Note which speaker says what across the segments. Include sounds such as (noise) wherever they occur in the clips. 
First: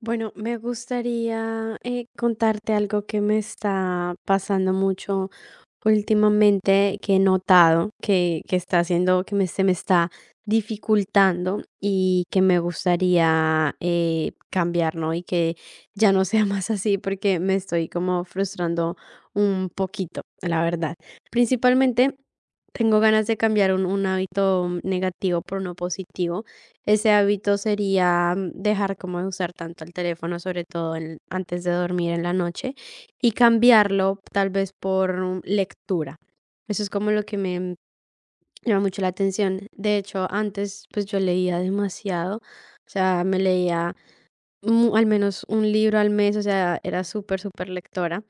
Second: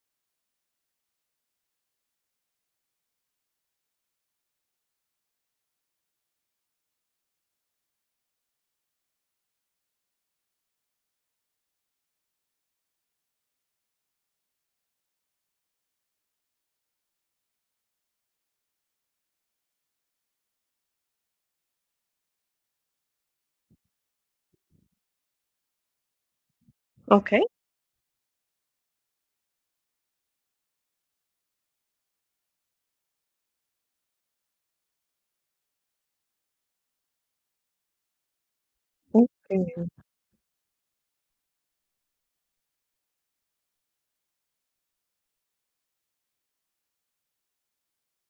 Speaker 1: Bueno, me gustaría contarte algo que me está pasando mucho últimamente, que he notado que está haciendo, se me está dificultando y que me gustaría cambiar, ¿no? Y que ya no sea (laughs) más así porque me estoy como frustrando un poquito, la verdad. Principalmente tengo ganas de cambiar un hábito negativo por uno positivo. Ese
Speaker 2: Okey,
Speaker 1: hábito sería dejar como de usar tanto el teléfono, sobre todo antes de dormir en la noche, y cambiarlo tal vez por lectura. Eso es como lo que me llama mucho la atención.
Speaker 2: okey,
Speaker 1: De hecho, antes pues yo leía demasiado, o sea, me leía al menos un libro al mes, o sea, era súper, súper lectora,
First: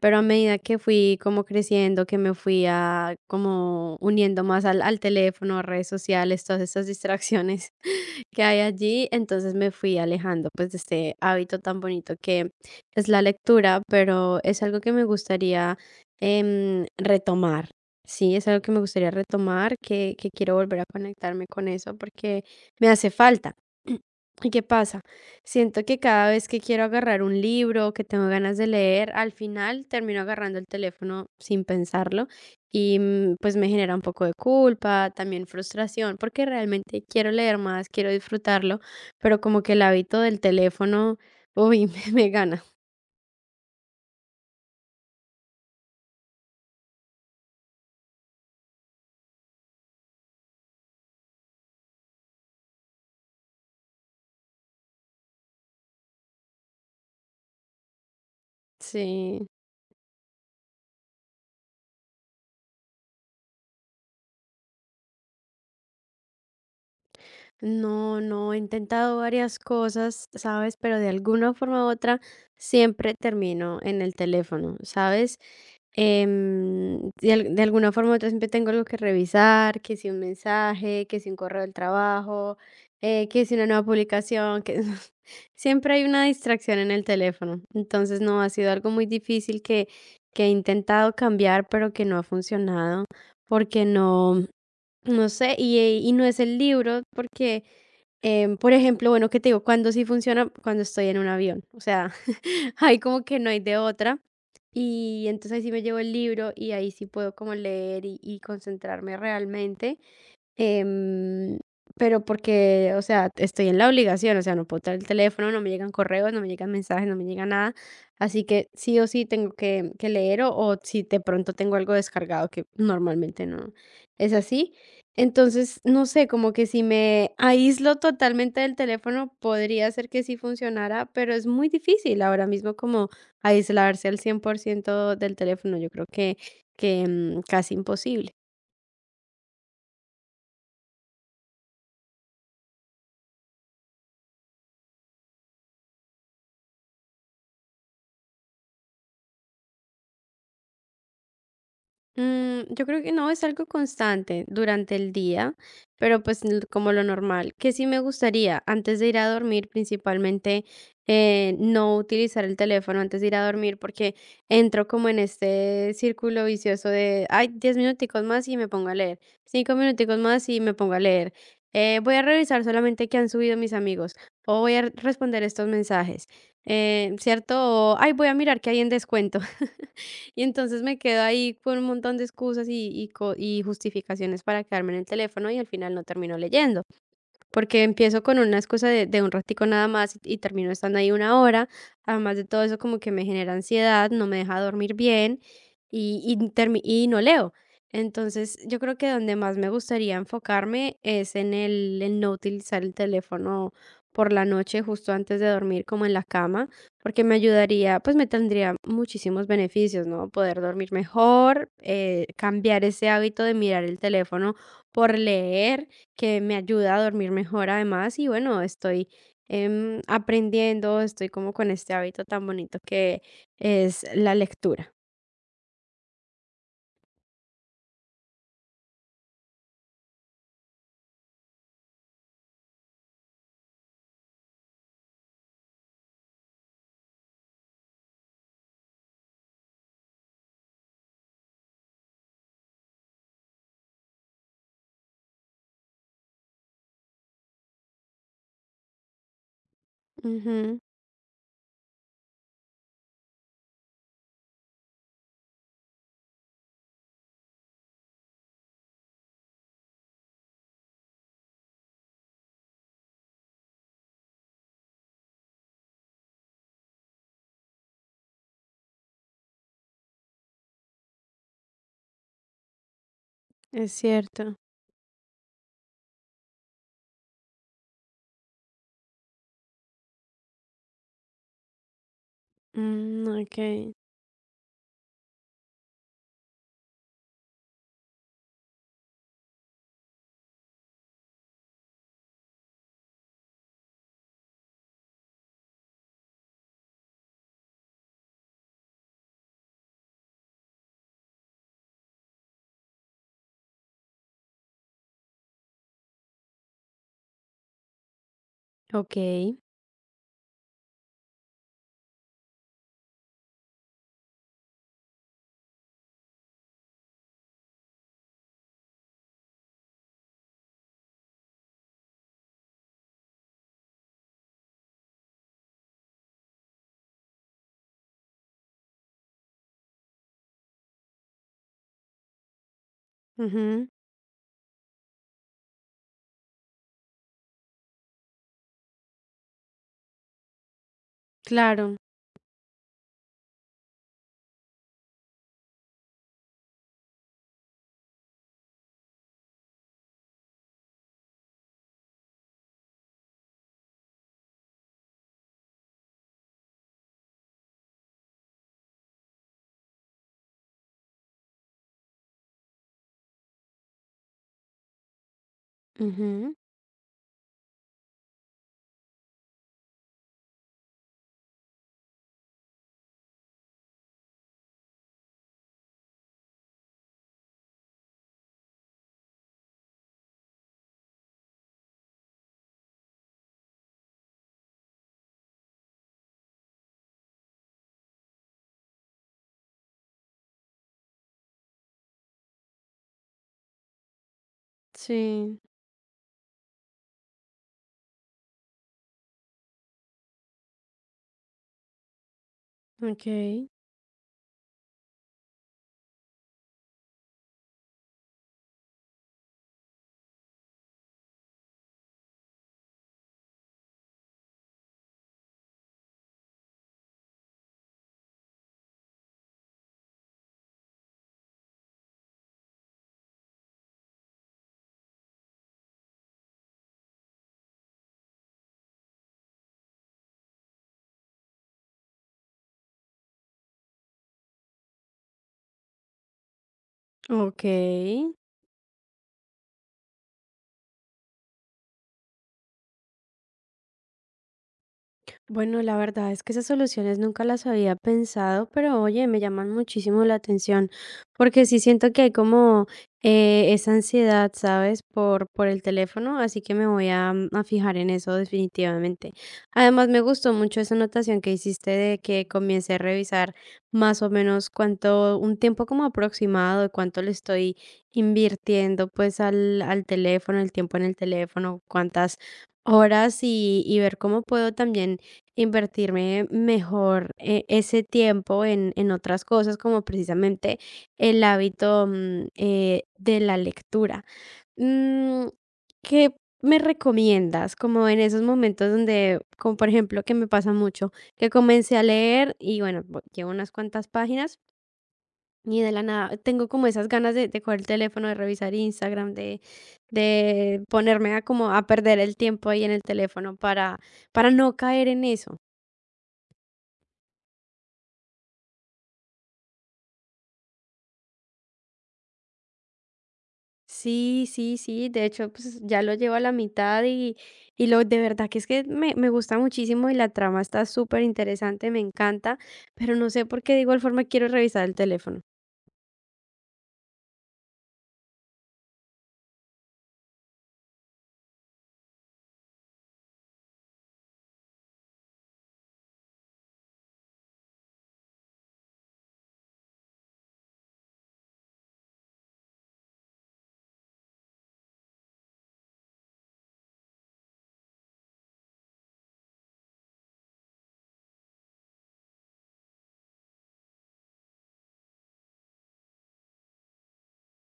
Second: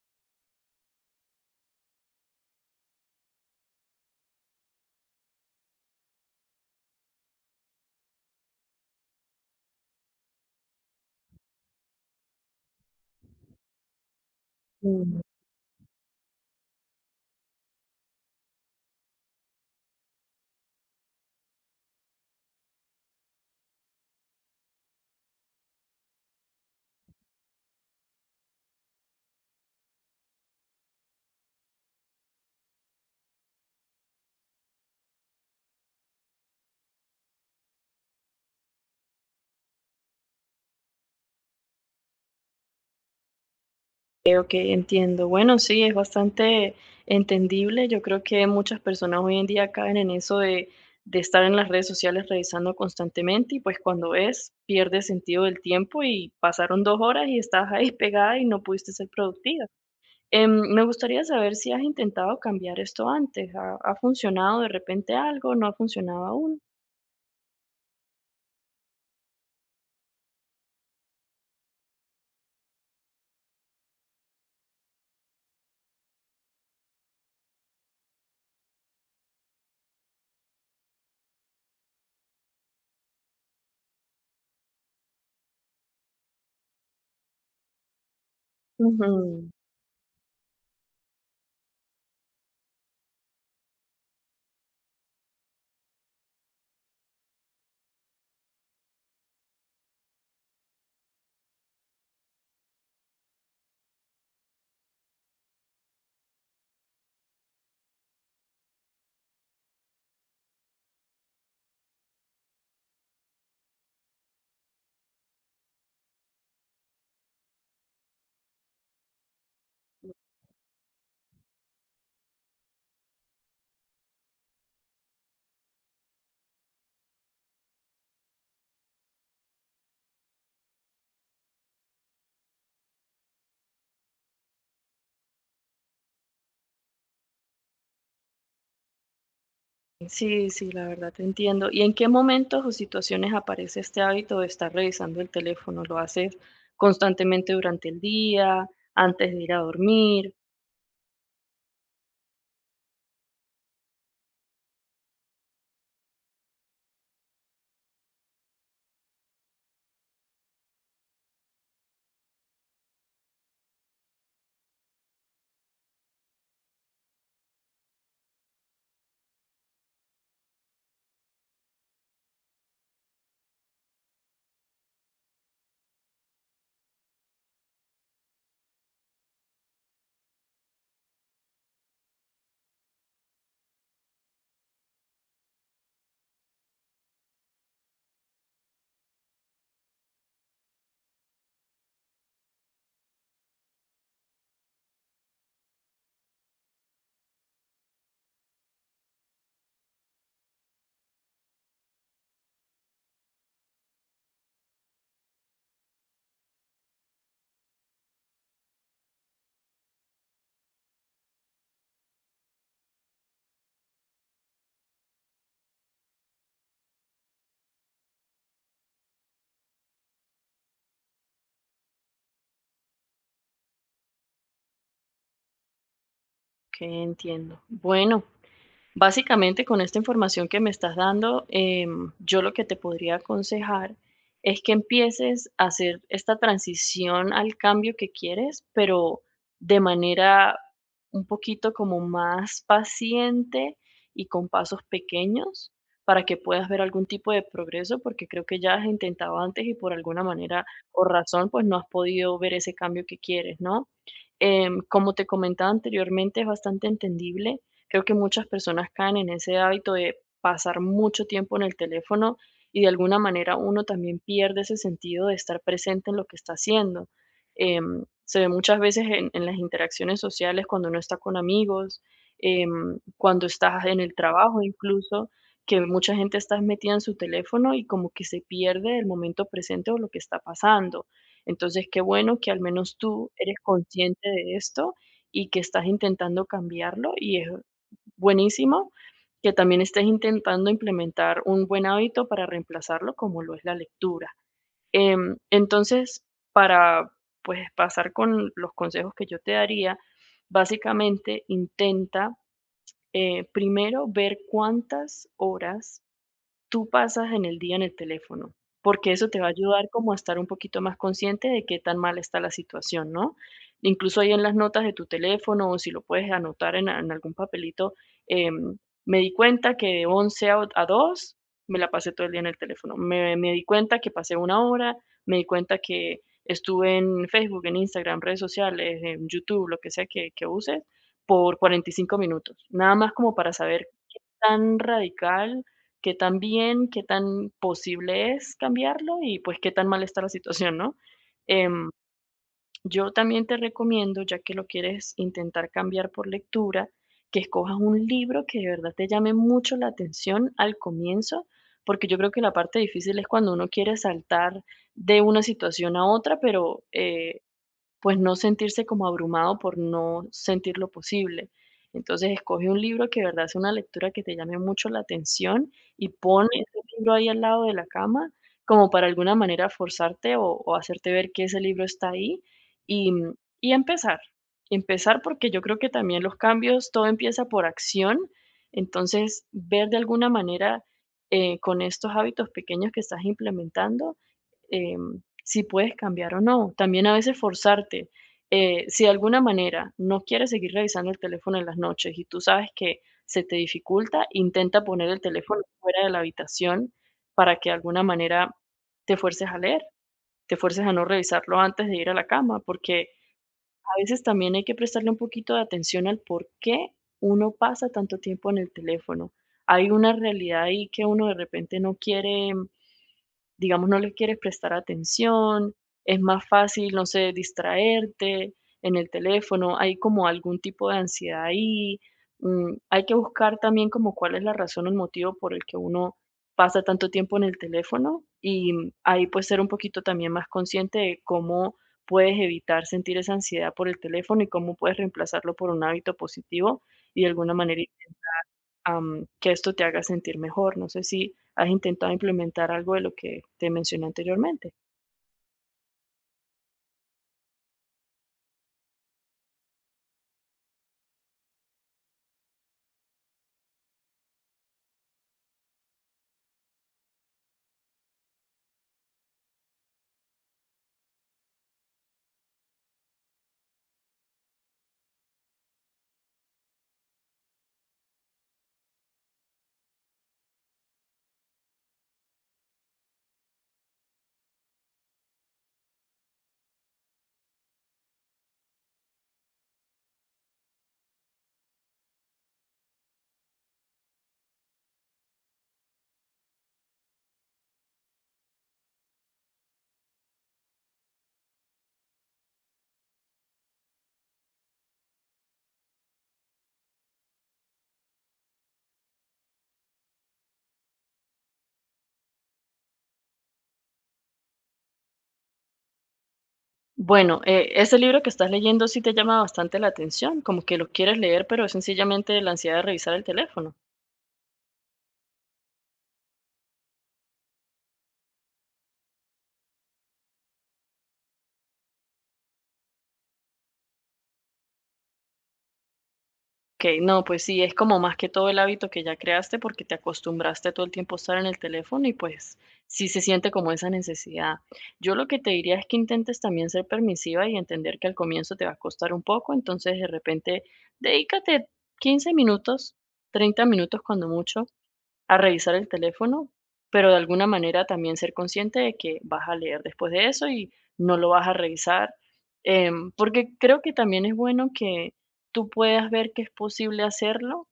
Speaker 1: pero a medida que fui como creciendo, que me fui a como uniendo más al teléfono, redes sociales, todas estas distracciones (laughs) que hay allí, entonces me fui alejando pues de este hábito tan bonito que es la lectura, pero es algo que me
Speaker 2: mm,
Speaker 1: gustaría retomar. Sí, es algo que me gustaría retomar, que quiero volver a conectarme con eso porque me hace falta. (clears throat) ¿Y qué pasa? Siento que cada vez que quiero agarrar un libro o que tengo ganas de leer, al final termino agarrando el teléfono sin pensarlo y, pues me genera un poco de culpa, también frustración, porque realmente quiero leer más, quiero disfrutarlo, pero como que el hábito del teléfono, uy, (laughs) me gana.
Speaker 2: okey, entiendo. Bueno, sí, es bastante entendible. Yo creo que muchas personas hoy en día caen en eso de estar en las redes sociales revisando constantemente y, pues, cuando ves, pierdes sentido del tiempo y pasaron 2 horas y estás ahí (laughs) pegada y no pudiste ser
Speaker 1: Sí.
Speaker 2: productiva. Me gustaría saber si has intentado cambiar esto antes. ¿Ha funcionado de repente algo? ¿No ha funcionado aún?
Speaker 1: No, no, he intentado varias cosas, ¿sabes? Pero de alguna forma u otra siempre termino en el teléfono, ¿sabes? De alguna forma u otra siempre tengo algo que revisar, que si un mensaje, que si un correo del trabajo, que si una nueva publicación, que (laughs) siempre hay una distracción en el teléfono. Entonces, no, ha sido algo muy
Speaker 2: Ujú.
Speaker 1: difícil que he intentado cambiar, pero que no ha funcionado, porque no, no sé, y no es el libro, porque... Por ejemplo, bueno, ¿qué te digo? Cuando sí funciona, cuando estoy en un avión, o sea, (laughs) ahí como que no hay de otra. Y entonces ahí sí me llevo el libro y ahí sí puedo como leer y concentrarme realmente. Em, pero porque, o sea, estoy en la obligación, o sea, no puedo traer el teléfono, no me llegan correos, no me llegan mensajes, no me llega nada. Así que sí o sí tengo que leer o si de pronto tengo algo descargado, que normalmente no es así. Entonces, no sé, como que si me aíslo totalmente del teléfono, podría ser que sí funcionara, pero es muy difícil ahora mismo como aislarse al 100% del teléfono. Yo creo que casi imposible.
Speaker 2: Sí, sí, la verdad te entiendo. ¿Y en qué momentos o situaciones aparece este hábito de estar revisando el teléfono? ¿Lo haces constantemente durante el día, antes de ir a dormir?
Speaker 1: Yo creo que no, es algo constante durante el día, pero pues como lo normal, que sí me gustaría antes de ir a dormir principalmente, no utilizar el teléfono antes de ir a dormir porque entro como en este círculo vicioso de, ay, 10 minuticos más y me pongo a leer, 5 minuticos más y me pongo a leer, voy a revisar solamente qué han subido mis amigos o voy a responder estos mensajes, ¿cierto? O, ay, voy a mirar qué hay en descuento. Y entonces me quedo ahí con un montón de excusas y, y justificaciones para quedarme en el teléfono y al final no termino leyendo porque empiezo con una excusa de un ratico nada más y termino estando ahí una hora. Además de todo eso, como que me genera ansiedad, no me deja dormir bien y, y no leo. Entonces, yo creo que donde más me gustaría enfocarme es en no utilizar el teléfono por la noche, justo antes de dormir, como en la cama, porque me ayudaría, pues me tendría muchísimos beneficios, ¿no? Poder dormir mejor, cambiar ese hábito de mirar el teléfono por leer, que me ayuda a dormir mejor además. Y bueno, estoy aprendiendo, estoy como con este hábito tan bonito que es la lectura.
Speaker 2: Que entiendo. Bueno, básicamente, con esta información que me estás dando, yo lo que te podría aconsejar es que empieces a hacer esta transición al cambio que quieres, pero de manera un poquito como más paciente y con pasos pequeños para que puedas ver algún tipo de progreso, porque creo que ya has intentado antes y por alguna manera
Speaker 1: Ujú,
Speaker 2: o razón, pues no has podido ver ese cambio que quieres, ¿no? Como te comentaba anteriormente, es bastante entendible. Creo que muchas personas caen en ese hábito de pasar mucho tiempo en el teléfono y de alguna manera uno también pierde ese sentido de estar presente en lo que está haciendo. Se ve muchas veces en las interacciones sociales cuando uno está con amigos, cuando estás
Speaker 1: es
Speaker 2: en el
Speaker 1: cierto.
Speaker 2: trabajo incluso, que mucha gente está metida en su teléfono y como que se pierde el momento presente o lo que está pasando. Entonces, qué bueno que al menos
Speaker 1: Mm,
Speaker 2: tú eres
Speaker 1: ok.
Speaker 2: consciente de esto y que estás intentando cambiarlo y es buenísimo que también estés intentando implementar un buen hábito para reemplazarlo, como lo es la lectura. Entonces, para pues pasar con los consejos que yo te daría, básicamente intenta primero ver cuántas horas tú pasas en el día en el teléfono, porque
Speaker 1: Ok,
Speaker 2: eso te va a ayudar como a estar un poquito más consciente de qué tan mal está la situación, ¿no? Incluso ahí en las notas de tu teléfono o si lo puedes anotar en algún papelito, em, me di cuenta que de 11 a 2 me la pasé todo el día en el teléfono, me di cuenta que pasé una hora, me di cuenta que estuve en Facebook, en Instagram, redes sociales, en YouTube, lo que sea que uses, por 45 minutos, nada más como para saber
Speaker 1: ujú.
Speaker 2: tan radical, qué tan bien, qué tan posible es cambiarlo y pues qué tan mal está la situación, ¿no? Em,
Speaker 1: Claro,
Speaker 2: yo también te recomiendo, ya que lo quieres intentar cambiar por lectura, que escojas un libro que de verdad te llame mucho la atención al comienzo, porque yo creo que la parte difícil es cuando uno quiere saltar de una situación a otra, pero pues no sentirse como abrumado por no sentir lo posible. Entonces, escoge un libro que de verdad sea una lectura que te llame mucho la atención y pon
Speaker 1: ujú.
Speaker 2: ese libro ahí al lado de la cama como para alguna manera forzarte o hacerte ver que ese libro está ahí y, y empezar. Empezar porque yo creo que también los cambios, todo empieza por acción. Entonces, ver de alguna manera con estos hábitos pequeños que estás implementando, si puedes cambiar o no. También a veces forzarte. Eh, si de alguna manera no quieres seguir revisando el teléfono en las noches y tú sabes que se te dificulta, intenta poner el
Speaker 1: Sí.
Speaker 2: teléfono fuera de la habitación para que de alguna manera te fuerces a leer, te fuerces a no revisarlo antes de ir a la cama, porque
Speaker 1: Ok.
Speaker 2: a veces también hay que prestarle un poquito de atención al por qué uno pasa tanto tiempo en el teléfono. Hay una realidad ahí que uno de repente no quiere, digamos, no le quieres prestar atención, es más fácil, no sé, distraerte en el teléfono, hay como algún tipo de ansiedad ahí. Hay que buscar también como cuál es la razón o el motivo por el que uno pasa tanto tiempo en el teléfono y ahí pues ser un poquito también más consciente de cómo puedes evitar sentir esa ansiedad por el teléfono y cómo puedes reemplazarlo por un hábito positivo y de alguna
Speaker 1: Ok.
Speaker 2: manera que esto te haga sentir mejor. No sé si has intentado implementar algo de lo que te mencioné anteriormente.
Speaker 1: Bueno, la verdad es que esas soluciones nunca las había pensado, pero oye, me llaman muchísimo la atención, porque sí siento que hay como esa ansiedad, ¿sabes? Por el teléfono, así que me voy a, a fijar en eso definitivamente. Además, me gustó mucho esa anotación que hiciste de que comience a revisar más o menos cuánto, un tiempo como aproximado de cuánto le estoy invirtiendo pues al teléfono, el tiempo en el teléfono, cuántas horas y ver cómo puedo también invertirme mejor, ese tiempo en otras cosas, como precisamente el hábito, de la lectura. Mm, ¿Qué me recomiendas? Como en esos momentos donde, como por ejemplo, que me pasa mucho, que comencé a leer y bueno, llevo unas cuantas páginas y de la nada tengo como esas ganas de coger el teléfono, de revisar Instagram, de ponerme a como a perder el tiempo ahí en el teléfono para no caer en eso.
Speaker 2: Bueno, ese libro que estás leyendo sí te llama bastante la atención, como que lo quieres leer, pero es sencillamente la ansiedad de revisar el teléfono.
Speaker 1: Sí, sí, sí, de hecho, pues ya lo llevo a la mitad y lo de verdad que es que me gusta muchísimo y la trama está súper interesante, me encanta, pero no sé por qué de igual forma quiero revisar el teléfono.
Speaker 2: Okey, no, pues sí, es como más que todo el hábito que ya creaste, porque te acostumbraste todo el tiempo a estar en el teléfono y, pues, sí se siente como esa necesidad. Yo lo que te diría es que intentes también ser permisiva y entender que al comienzo te va a costar un poco, entonces, de repente, dedícate 15 minutos, 30 minutos cuando mucho, a revisar el teléfono, pero de alguna manera también ser consciente de que vas a leer después de eso y no lo vas a revisar, porque creo que también es bueno que tú puedas ver que es posible hacerlo,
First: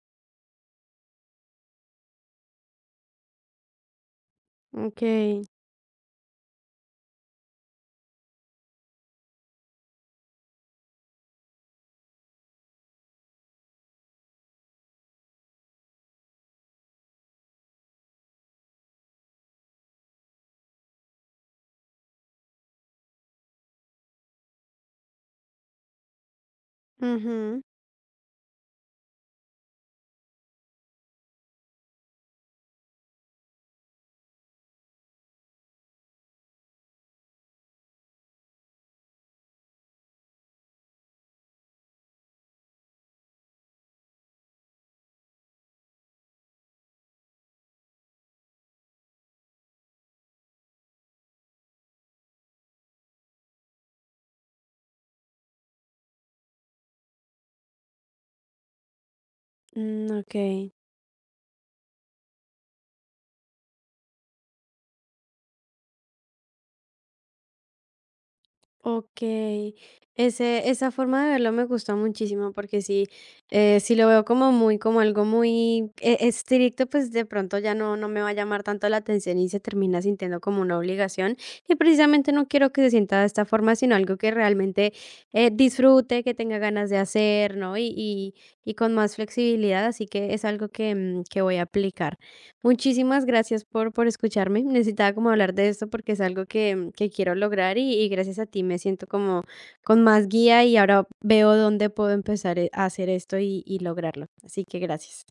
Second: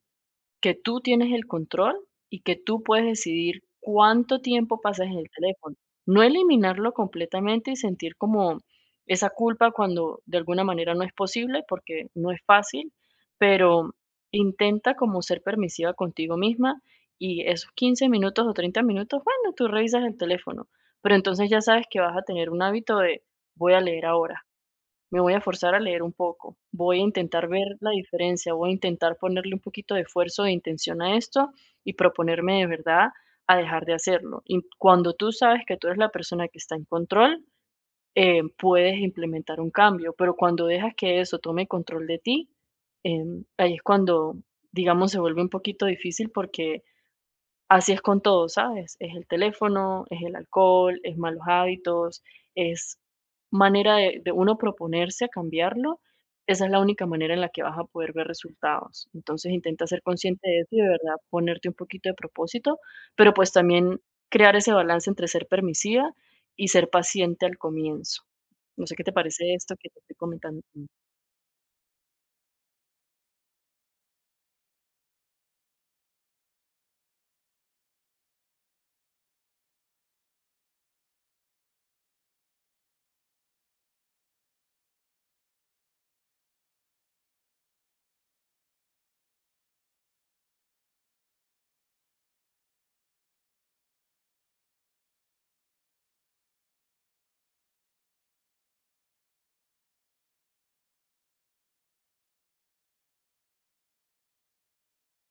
Speaker 2: que tú tienes el control y que tú puedes decidir cuánto tiempo
Speaker 1: Ok.
Speaker 2: pasas en el teléfono. No eliminarlo completamente y sentir como esa culpa cuando de alguna manera no es posible, porque no es fácil, pero intenta como ser permisiva contigo misma y esos 15 minutos o 30 minutos, bueno, tú revisas el teléfono, pero entonces ya sabes que vas a tener un hábito de voy a leer ahora, me voy a forzar a leer un poco, voy a intentar
Speaker 1: Ujú.
Speaker 2: ver la diferencia, voy a intentar ponerle un poquito de esfuerzo e intención a esto y proponerme de verdad a dejar de hacerlo. Y cuando tú sabes que tú eres la persona que está en control, puedes implementar un cambio, pero cuando dejas que eso tome control de ti, ahí es cuando, digamos, se vuelve un poquito difícil porque así es con todo, ¿sabes? Es el teléfono, es el alcohol, es malos hábitos, es manera de uno proponerse a cambiarlo. Esa es la única manera en la que vas a poder ver resultados. Entonces intenta ser
Speaker 1: Mm, ok.
Speaker 2: consciente de eso y de verdad ponerte un poquito de propósito, pero pues también crear ese balance entre ser permisiva y ser paciente al comienzo. No sé qué te parece esto
Speaker 1: Okey.
Speaker 2: que te estoy comentando.
Speaker 1: Ese, esa forma de verlo me gusta muchísimo, porque sí, si lo veo como muy como algo muy estricto, pues, de pronto ya no me va a llamar tanto la atención y se termina sintiendo como una obligación. Y precisamente no quiero que se sienta de esta forma, sino algo que realmente, disfrute, que tenga ganas de hacer, ¿no? Y con más flexibilidad, así que es algo que, que voy a aplicar. Muchísimas gracias por escucharme. Necesitaba como hablar de esto porque es algo que, que quiero lograr y gracias a ti me siento como con más guía y ahora veo dónde puedo empezar a hacer esto y lograrlo. Así que gracias.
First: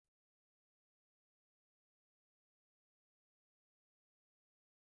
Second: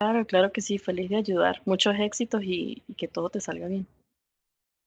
Speaker 2: Claro, claro que sí, feliz de ayudar. Muchos éxitos y que todo te salga bien.